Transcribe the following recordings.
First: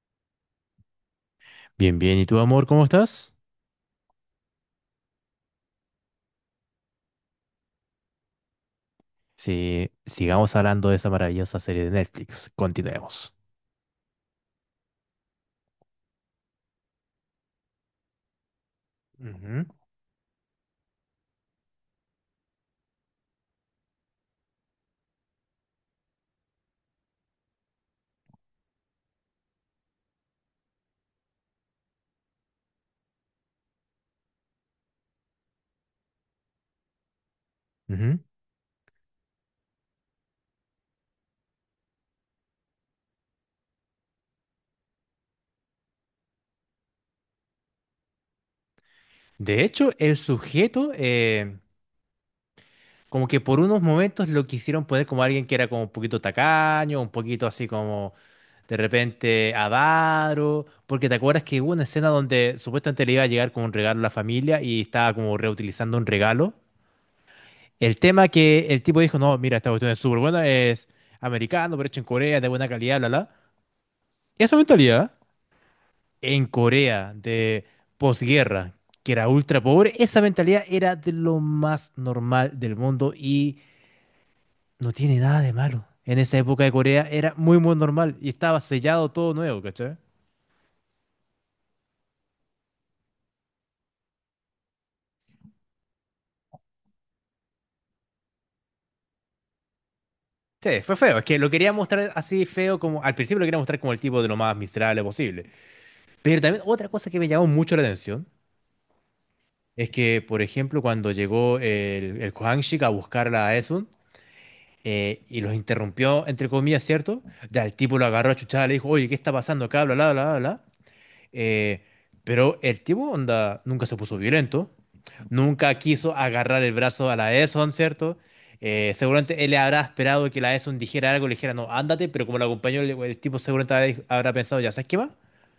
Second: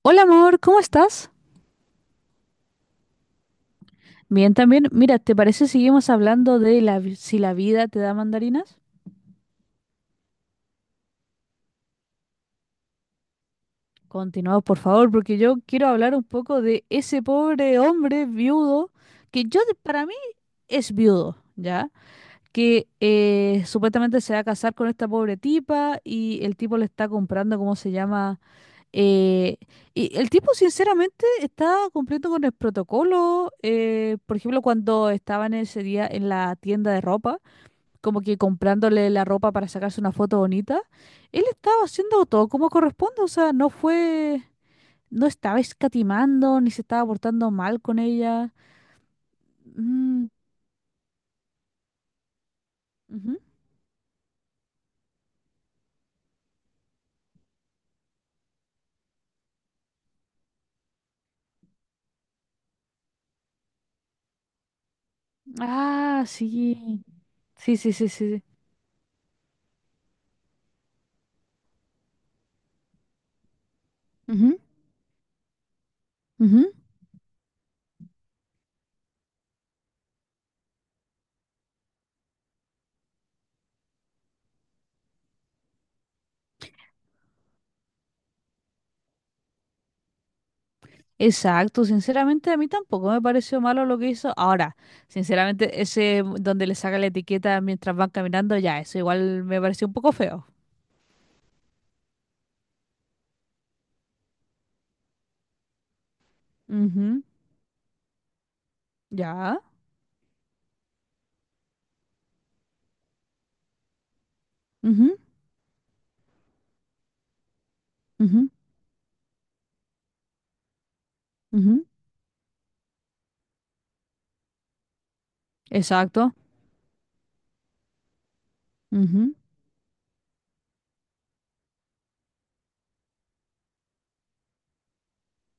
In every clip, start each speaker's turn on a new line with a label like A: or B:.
A: Hola amor, ¿cómo estás?
B: Bien, bien. ¿Y tú, amor, cómo estás?
A: Bien, también. Mira, ¿te parece si seguimos hablando de la, si la vida te da mandarinas?
B: Sí, sigamos hablando de esa maravillosa serie de Netflix. Continuemos.
A: Continuamos, por favor, porque yo quiero hablar un poco de ese pobre hombre viudo, que yo,
B: Ujú,
A: para mí, es viudo, ¿ya? Que supuestamente se va a casar con esta pobre tipa y el tipo le está comprando, ¿cómo se llama? Eh, y el tipo, sinceramente, está cumpliendo con el protocolo. Por ejemplo, cuando estaban ese día en la tienda de ropa,
B: ujú.
A: como que comprándole la ropa para sacarse una foto bonita, él estaba haciendo todo como corresponde, o sea, no fue, no estaba escatimando, ni se estaba portando mal con ella.
B: De hecho, el
A: Mm,
B: sujeto, como
A: ujú.
B: que por unos momentos lo quisieron poner como alguien que era como un poquito tacaño, un poquito así como de repente avaro, porque te acuerdas que hubo una escena donde supuestamente le iba a llegar como un regalo a la familia y estaba como reutilizando un
A: Ah,
B: regalo.
A: sí. Sí, sí,
B: El
A: sí, sí,
B: tema
A: sí.
B: que el tipo dijo, no, mira, esta cuestión es súper buena, es americano, pero hecho en Corea, de buena calidad, bla, bla. Esa mentalidad en
A: Ujú, ujú.
B: Corea de posguerra, que era ultra pobre, esa mentalidad era de lo más normal del mundo y no tiene nada de malo. En esa época de Corea era muy, muy normal y estaba sellado todo nuevo, ¿cachai?
A: Exacto, sinceramente a mí tampoco me pareció malo lo que hizo. Ahora, sinceramente, ese donde le saca la etiqueta mientras van caminando, ya, eso igual me pareció un poco feo.
B: Sí, fue feo. Es que lo quería mostrar así feo como... Al principio lo quería mostrar como el tipo de lo más miserable posible. Pero también otra cosa que
A: Ujú.
B: me llamó mucho la atención
A: Ya.
B: es que, por ejemplo, cuando llegó el Kohanshik a buscarla a Esun,
A: Ujú,
B: y los interrumpió, entre comillas, ¿cierto? Ya el tipo lo agarró a
A: ujú,
B: chuchada, le dijo, oye, ¿qué está pasando acá? Bla, bla, bla, bla. Eh,
A: ujú.
B: pero el tipo, onda, nunca se puso violento. Nunca quiso
A: Exacto.
B: agarrar el brazo a la Eson, ¿cierto? Seguramente él le habrá esperado que la Eson dijera algo, le dijera, no, ándate, pero como la acompañó, el tipo seguramente habrá pensado, ya, ¿sabes qué va?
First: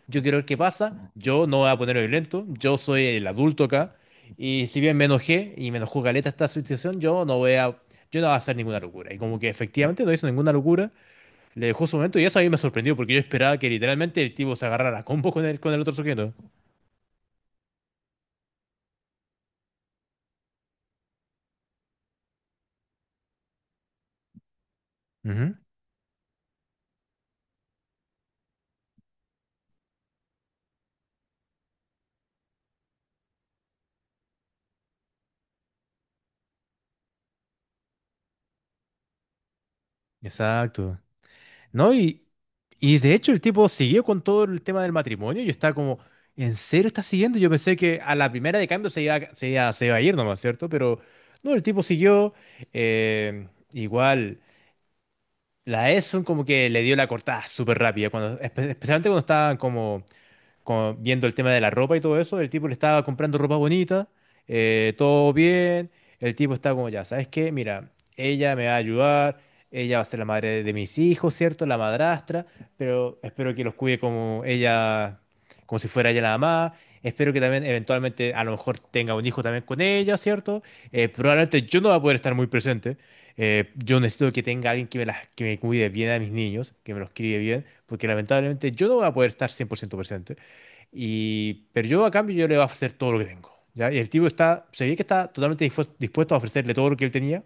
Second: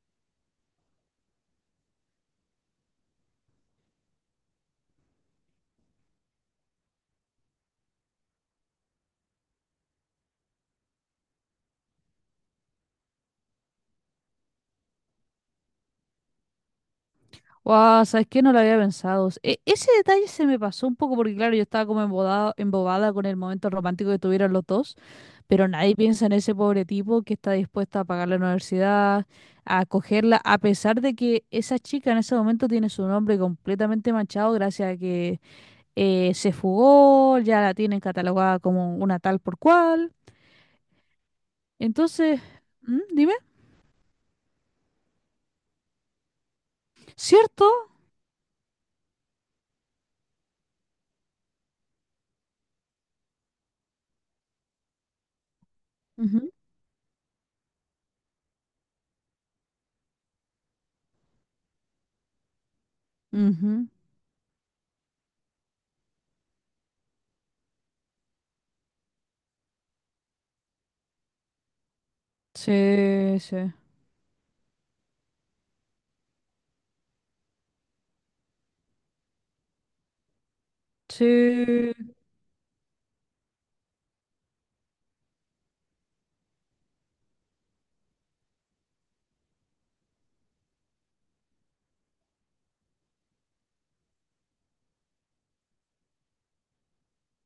B: Yo quiero ver qué pasa, yo no voy a ponerme violento, yo soy el adulto acá, y si bien me enojé y me enojó caleta esta situación, yo no voy a hacer ninguna locura. Y como que efectivamente no hizo ninguna locura, le dejó su momento y eso a mí me sorprendió porque yo esperaba que literalmente el tipo se agarrara a combos con con el otro sujeto.
A: Wow, ¿sabes qué? No lo había pensado. Ese detalle se me pasó un poco porque, claro, yo estaba como embobada, embobada con el momento romántico que tuvieron los dos,
B: Ujú.
A: pero nadie piensa en ese pobre tipo que está dispuesto a pagar la universidad, a acogerla, a pesar de que esa chica en ese momento tiene su nombre completamente manchado gracias a que se fugó, ya la tienen catalogada como una tal por cual.
B: Exacto. No,
A: Entonces,
B: y
A: ¿mm?
B: de hecho
A: Dime.
B: el tipo siguió con todo el tema del matrimonio. Y yo estaba como, ¿en serio está siguiendo? Yo
A: ¿Cierto?
B: pensé que a la primera de cambio se iba a ir nomás, ¿cierto? Pero no, el tipo siguió. eh, Igual, la Esun como
A: Ujú,
B: que le dio la cortada súper rápida, cuando, especialmente cuando estaban como viendo el tema de la ropa y todo eso, el tipo le estaba comprando ropa
A: ujú.
B: bonita, todo bien, el tipo estaba como ya, ¿sabes qué? Mira, ella me va a ayudar, ella va a ser la madre de mis hijos, ¿cierto? La madrastra, pero
A: Sí,
B: espero que los
A: sí.
B: cuide como ella, como si fuera ella la mamá. Espero que también eventualmente a lo mejor tenga un hijo también con ella, ¿cierto? Probablemente yo no
A: Sí,
B: voy a poder estar muy presente. Yo necesito que tenga alguien que que me cuide bien a mis niños, que me los críe bien, porque lamentablemente yo no voy a poder estar 100% presente. Y pero yo a cambio yo le voy a ofrecer todo lo que tengo, ¿ya? Y el tipo está, se ve que está totalmente dispuesto a ofrecerle todo lo que él tenía,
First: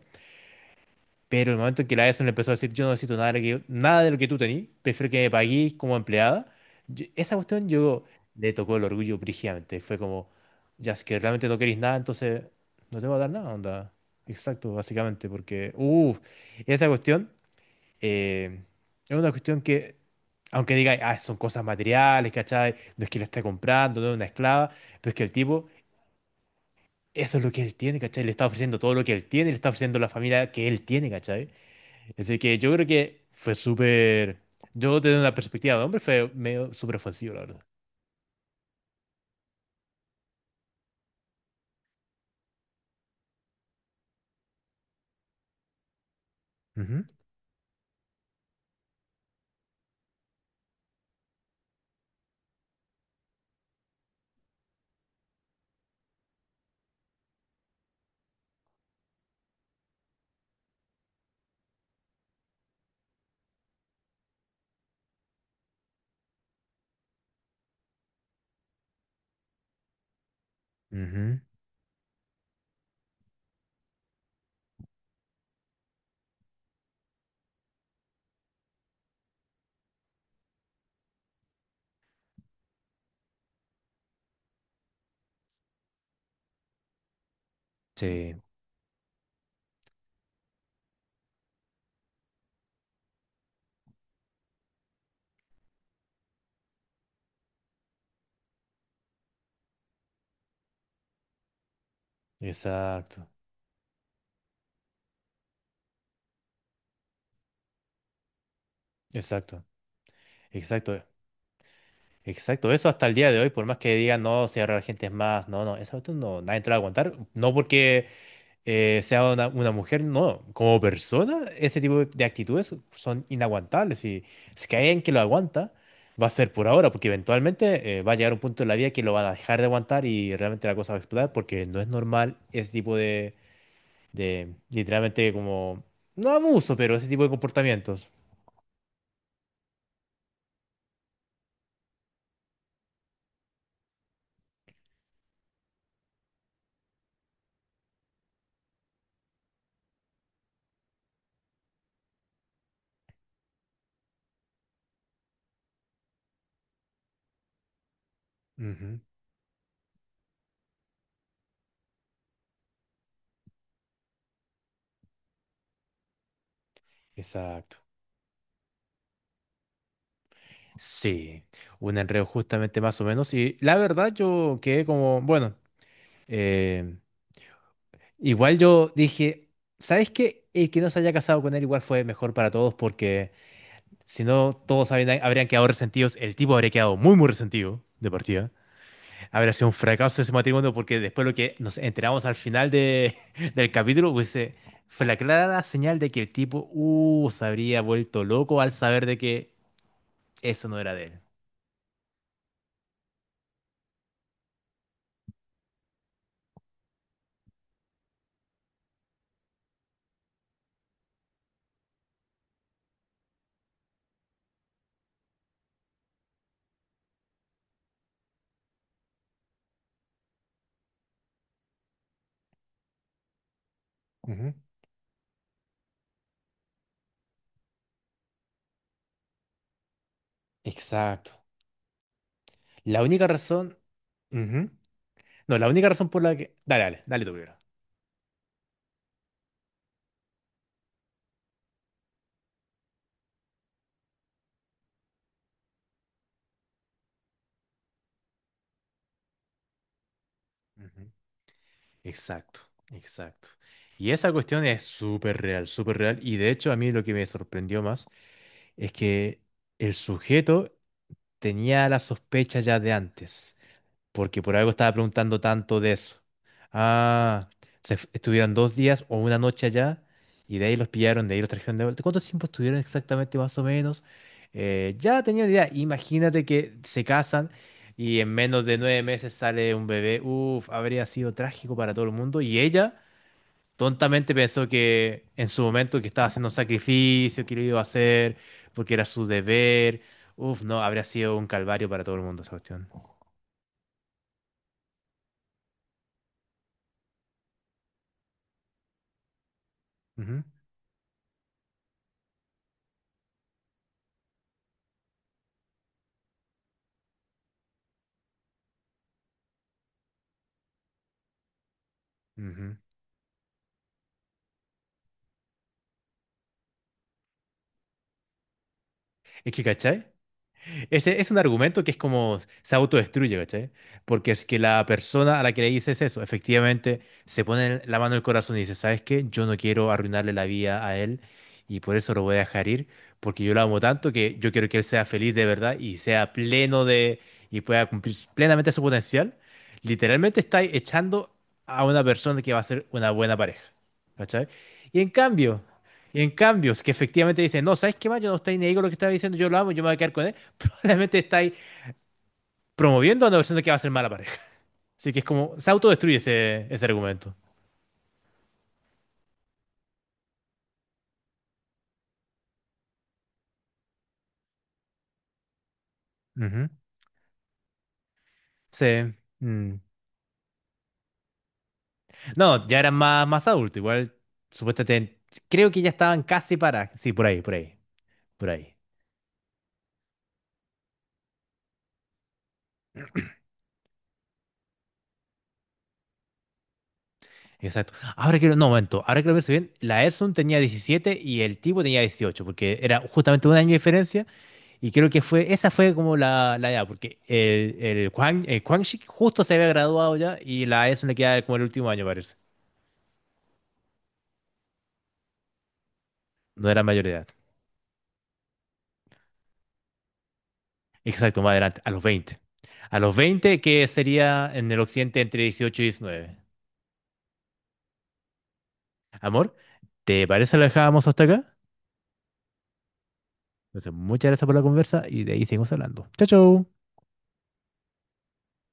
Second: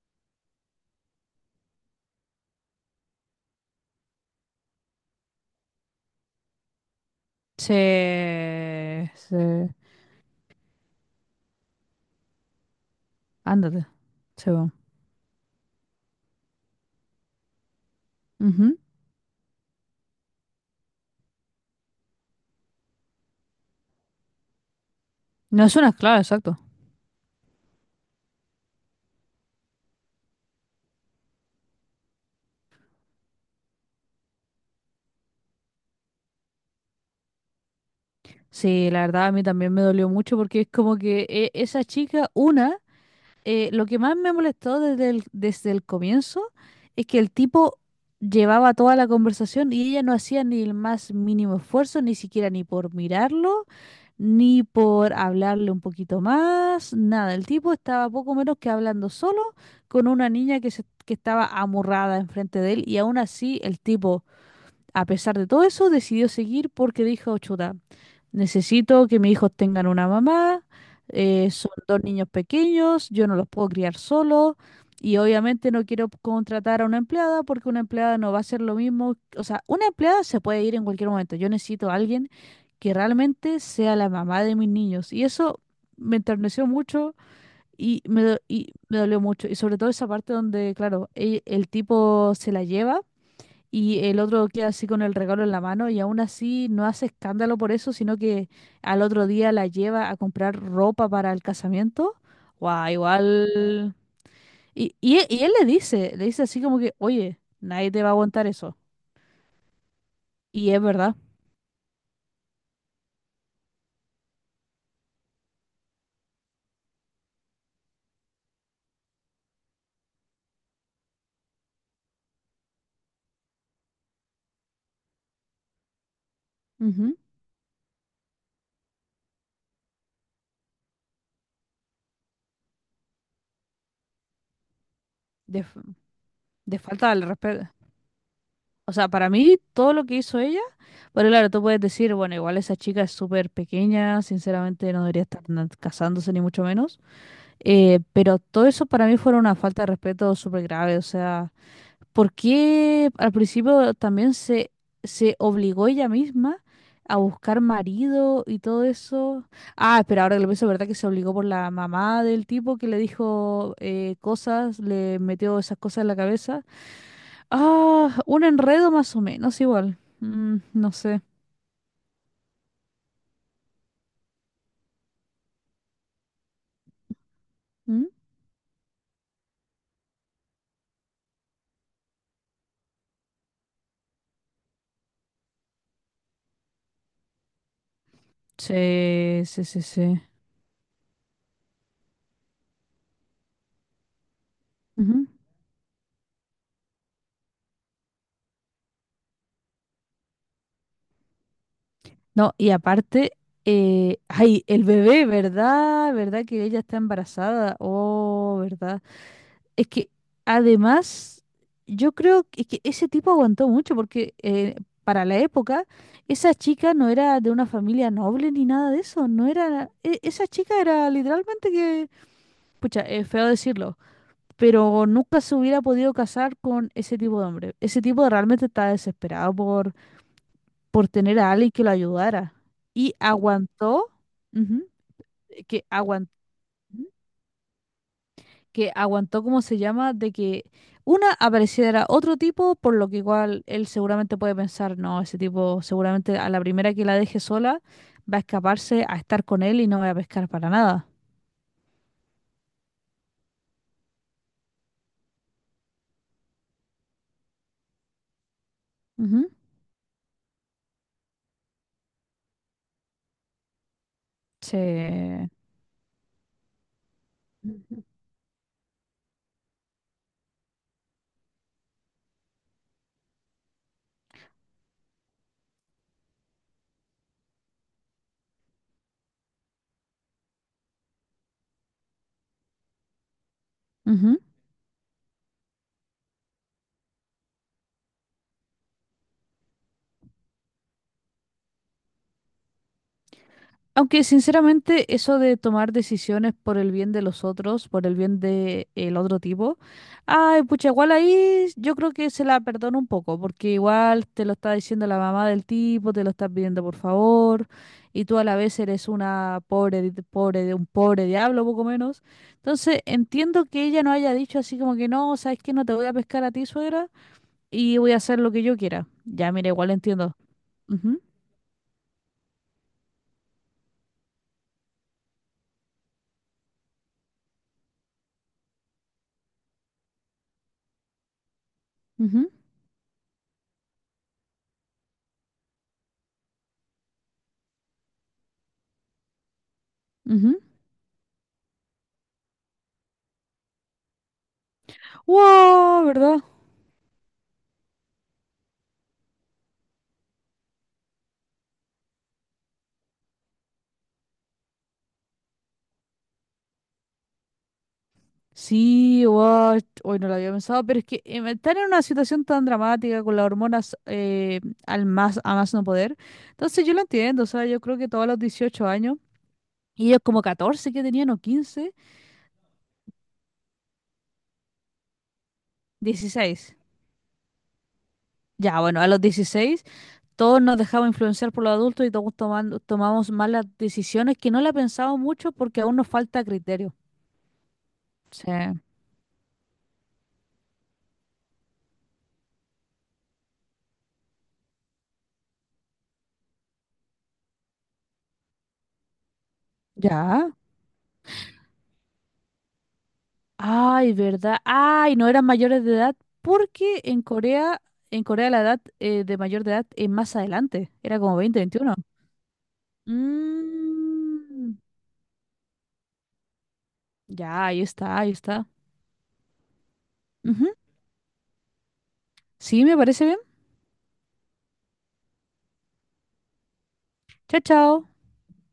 B: pero en el momento en que la ESO le empezó a decir, yo no necesito nada de lo que, nada de lo que tú tenías, prefiero que me paguéis como empleada, esa cuestión yo le tocó el
A: se
B: orgullo
A: se
B: brígidamente. Fue como, ya si es que realmente no queréis nada, entonces no te voy a dar nada,
A: ándate,
B: onda.
A: se va.
B: Exacto, básicamente, porque, uff, esa cuestión eh,
A: Ujú.
B: es una cuestión que, aunque diga, ah, son cosas materiales, ¿cachai? No es que la está comprando, no es una esclava, pero es que el
A: No
B: tipo,
A: es una esclava, exacto.
B: eso es lo que él tiene, ¿cachai? Le está ofreciendo todo lo que él tiene, le está ofreciendo la familia que él tiene, ¿cachai? Así que yo creo que fue súper, yo desde una perspectiva de hombre, fue medio súper ofensivo, la verdad.
A: Sí, la verdad a mí también me dolió mucho porque es como que esa chica, una, lo que más me molestó desde el comienzo
B: Ujú,
A: es que el tipo llevaba toda la conversación y ella no hacía ni el más mínimo esfuerzo, ni siquiera ni por mirarlo, ni por hablarle un poquito más, nada. El tipo estaba poco menos que hablando solo con una niña que, que estaba amurrada enfrente de él y aún así el tipo, a pesar de todo eso, decidió seguir porque dijo, chuta, necesito que mis hijos tengan una mamá,
B: ujú.
A: son dos niños pequeños, yo no los puedo criar solo y obviamente no quiero contratar a una empleada porque una empleada no va a hacer lo mismo. O sea, una empleada se puede ir en cualquier momento. Yo necesito a alguien que realmente sea la mamá de mis niños y eso me enterneció mucho. Y me,
B: Sí,
A: y me dolió mucho. Y sobre todo esa parte donde, claro, el tipo se la lleva y el otro queda así con el regalo en la mano y aún así no hace escándalo por eso, sino que al otro día la lleva a comprar ropa para el casamiento. Guau,
B: exacto,
A: igual. Y él le dice así como que, oye, nadie te va a aguantar eso.
B: exacto,
A: Y es
B: exacto,
A: verdad.
B: exacto. Eso hasta el día de hoy, por más que digan, no, si ahora la gente es más, no, no, esa cuestión no, nadie te la va a aguantar. No porque sea una mujer, no. Como persona, ese tipo de actitudes son inaguantables. Y si que hay alguien que lo aguanta, va a ser por ahora, porque
A: Ujú.
B: eventualmente va a llegar un punto en la vida que lo van a dejar de aguantar y realmente la cosa va a explotar, porque no es normal ese tipo de literalmente
A: De, f-
B: como, no abuso,
A: de
B: pero ese
A: falta
B: tipo
A: al
B: de
A: respeto.
B: comportamientos.
A: O sea, para mí todo lo que hizo ella, pero claro, tú puedes decir, bueno, igual esa chica es súper pequeña, sinceramente no debería estar casándose ni mucho menos. Pero todo eso para mí fue una falta de respeto súper grave. O sea, ¿por qué al principio también se obligó ella misma a buscar marido y todo
B: Ujú,
A: eso? Ah, pero ahora que lo pienso, ¿verdad que se obligó por la mamá del tipo que le dijo cosas, le metió esas cosas en la cabeza?
B: exacto.
A: Ah, un enredo más o menos igual. Mm, no sé.
B: Sí, un enredo justamente más o menos. Y la verdad yo quedé como, bueno, eh,
A: ¿Mm?
B: igual yo dije, ¿sabes qué? El que no se haya casado con él igual fue mejor para todos porque si no habrían quedado resentidos, el tipo habría quedado muy muy resentido de partida.
A: Sí,
B: Habría
A: sí,
B: sido un
A: sí, sí.
B: fracaso ese matrimonio porque después lo que nos enteramos al final de, del capítulo pues, fue la clara señal de que el tipo se habría vuelto loco al saber de que eso no era de él.
A: No, y aparte, ay, el bebé, ¿verdad? ¿Verdad que ella está embarazada? Oh, ¿verdad? Es que además, yo creo que ese tipo aguantó mucho porque para la época, esa chica no era de una familia noble ni nada de eso, no era, esa chica era literalmente que, pucha, es feo decirlo,
B: Ujú.
A: pero nunca se hubiera podido casar con ese tipo de hombre. Ese tipo realmente estaba desesperado por
B: Exacto.
A: tener a alguien que lo ayudara.
B: La
A: Y
B: única razón...
A: aguantó,
B: Ujú.
A: ujú,
B: No, la
A: que
B: única razón por
A: aguantó,
B: la que... Dale, dale, dale tú primero.
A: que aguantó, ¿cómo se llama? De que una apareciera otro tipo, por lo que igual él seguramente puede pensar, no, ese tipo seguramente a la primera que la deje sola va a escaparse a estar con él y no va a pescar para nada.
B: Ujú. Exacto, exacto. Y esa cuestión es súper real, súper real. Y de hecho a mí lo que me sorprendió más es que
A: Ujú.
B: el sujeto tenía la sospecha ya de antes, porque por algo estaba preguntando
A: Sí.
B: tanto de eso. Ah,
A: Ujú.
B: estuvieron 2 días o una noche allá y de ahí los pillaron, de ahí los trajeron de vuelta. ¿Cuánto tiempo estuvieron exactamente más o menos? Ya tenía una idea. Imagínate que se casan. Y en menos de 9 meses sale un bebé. Uf, habría sido trágico para todo el mundo. Y ella tontamente
A: Ujú.
B: pensó que en su momento que estaba haciendo un sacrificio, que lo iba a hacer, porque era su deber. Uf, no, habría sido un calvario para todo el mundo esa cuestión.
A: Aunque sinceramente eso de tomar decisiones por el bien de los otros, por el bien de el otro tipo,
B: Ujú,
A: ay, pucha, igual ahí yo creo que se la perdono un poco, porque igual te lo está diciendo la mamá del tipo, te lo está pidiendo por favor, y tú a la vez eres una pobre, pobre de un pobre diablo, poco menos.
B: ujú.
A: Entonces, entiendo que ella no haya dicho así como que no, sabes que no te voy a pescar a ti, suegra, y voy a hacer lo que yo quiera. Ya,
B: Es que,
A: mira, igual
B: ¿cachai?
A: entiendo. Ujú,
B: Ese es un argumento que es como se autodestruye, ¿cachai? Porque es que la persona a la que le dices eso, efectivamente, se pone la mano en el corazón y dice, ¿sabes qué? Yo no quiero arruinarle la vida a él y por eso lo voy a
A: ujú,
B: dejar ir, porque yo lo amo tanto que yo quiero que él sea feliz de verdad y sea pleno de y pueda cumplir plenamente su potencial. Literalmente está
A: ujú.
B: echando a una persona que va a ser una buena pareja, ¿cachai? Y en cambio,
A: Wow,
B: y en
A: ¿verdad?
B: cambio, es que efectivamente dicen, no, ¿sabes qué más? Yo no estoy ni ahí con lo que estaba diciendo, yo lo amo, yo me voy a quedar con él. Probablemente estáis promoviendo a una persona que va a ser mala pareja. Así que es como, se autodestruye ese argumento.
A: Sí, guau, hoy no lo había pensado, pero es que estar en una situación tan dramática con las hormonas al más, a más no poder,
B: Ujú.
A: entonces yo lo entiendo, o sea, yo creo que todos los
B: Sí.
A: 18 años,
B: Mm.
A: y ellos como 14 que tenían o 15,
B: No, ya eran más, más adultos, igual, supuestamente, creo que ya estaban casi
A: 16.
B: para... Sí, por ahí, por ahí, por ahí.
A: Ya, bueno, a los 16 todos nos dejamos influenciar por los adultos y todos tomamos malas decisiones que no la pensamos mucho porque aún nos falta criterio.
B: Exacto. Ahora que,
A: Sí,
B: lo- no, momento, ahora que lo pienso bien, la Edson tenía 17 y el tipo tenía 18 porque era justamente un año de diferencia. Y creo que fue, esa fue como la edad, porque Quang, el Quang Shik justo se había graduado ya
A: ya.
B: y la ESO le queda como el último año, parece.
A: Ay, ¿verdad? Ay, no eran mayores de edad
B: No era
A: porque
B: mayor de edad.
A: En Corea la edad de mayor de edad es más adelante, era como
B: Exacto, más
A: 20,
B: adelante, a
A: 21.
B: los 20. A los 20 que sería en
A: Mm,
B: el occidente entre 18 y 19.
A: ya, ahí está, ahí está.
B: Amor, ¿te parece lo
A: Ujú.
B: dejábamos hasta acá?
A: Sí, me parece bien.
B: Entonces, muchas gracias por la conversa y de ahí seguimos hablando. Chao, chao.
A: Chao, chao.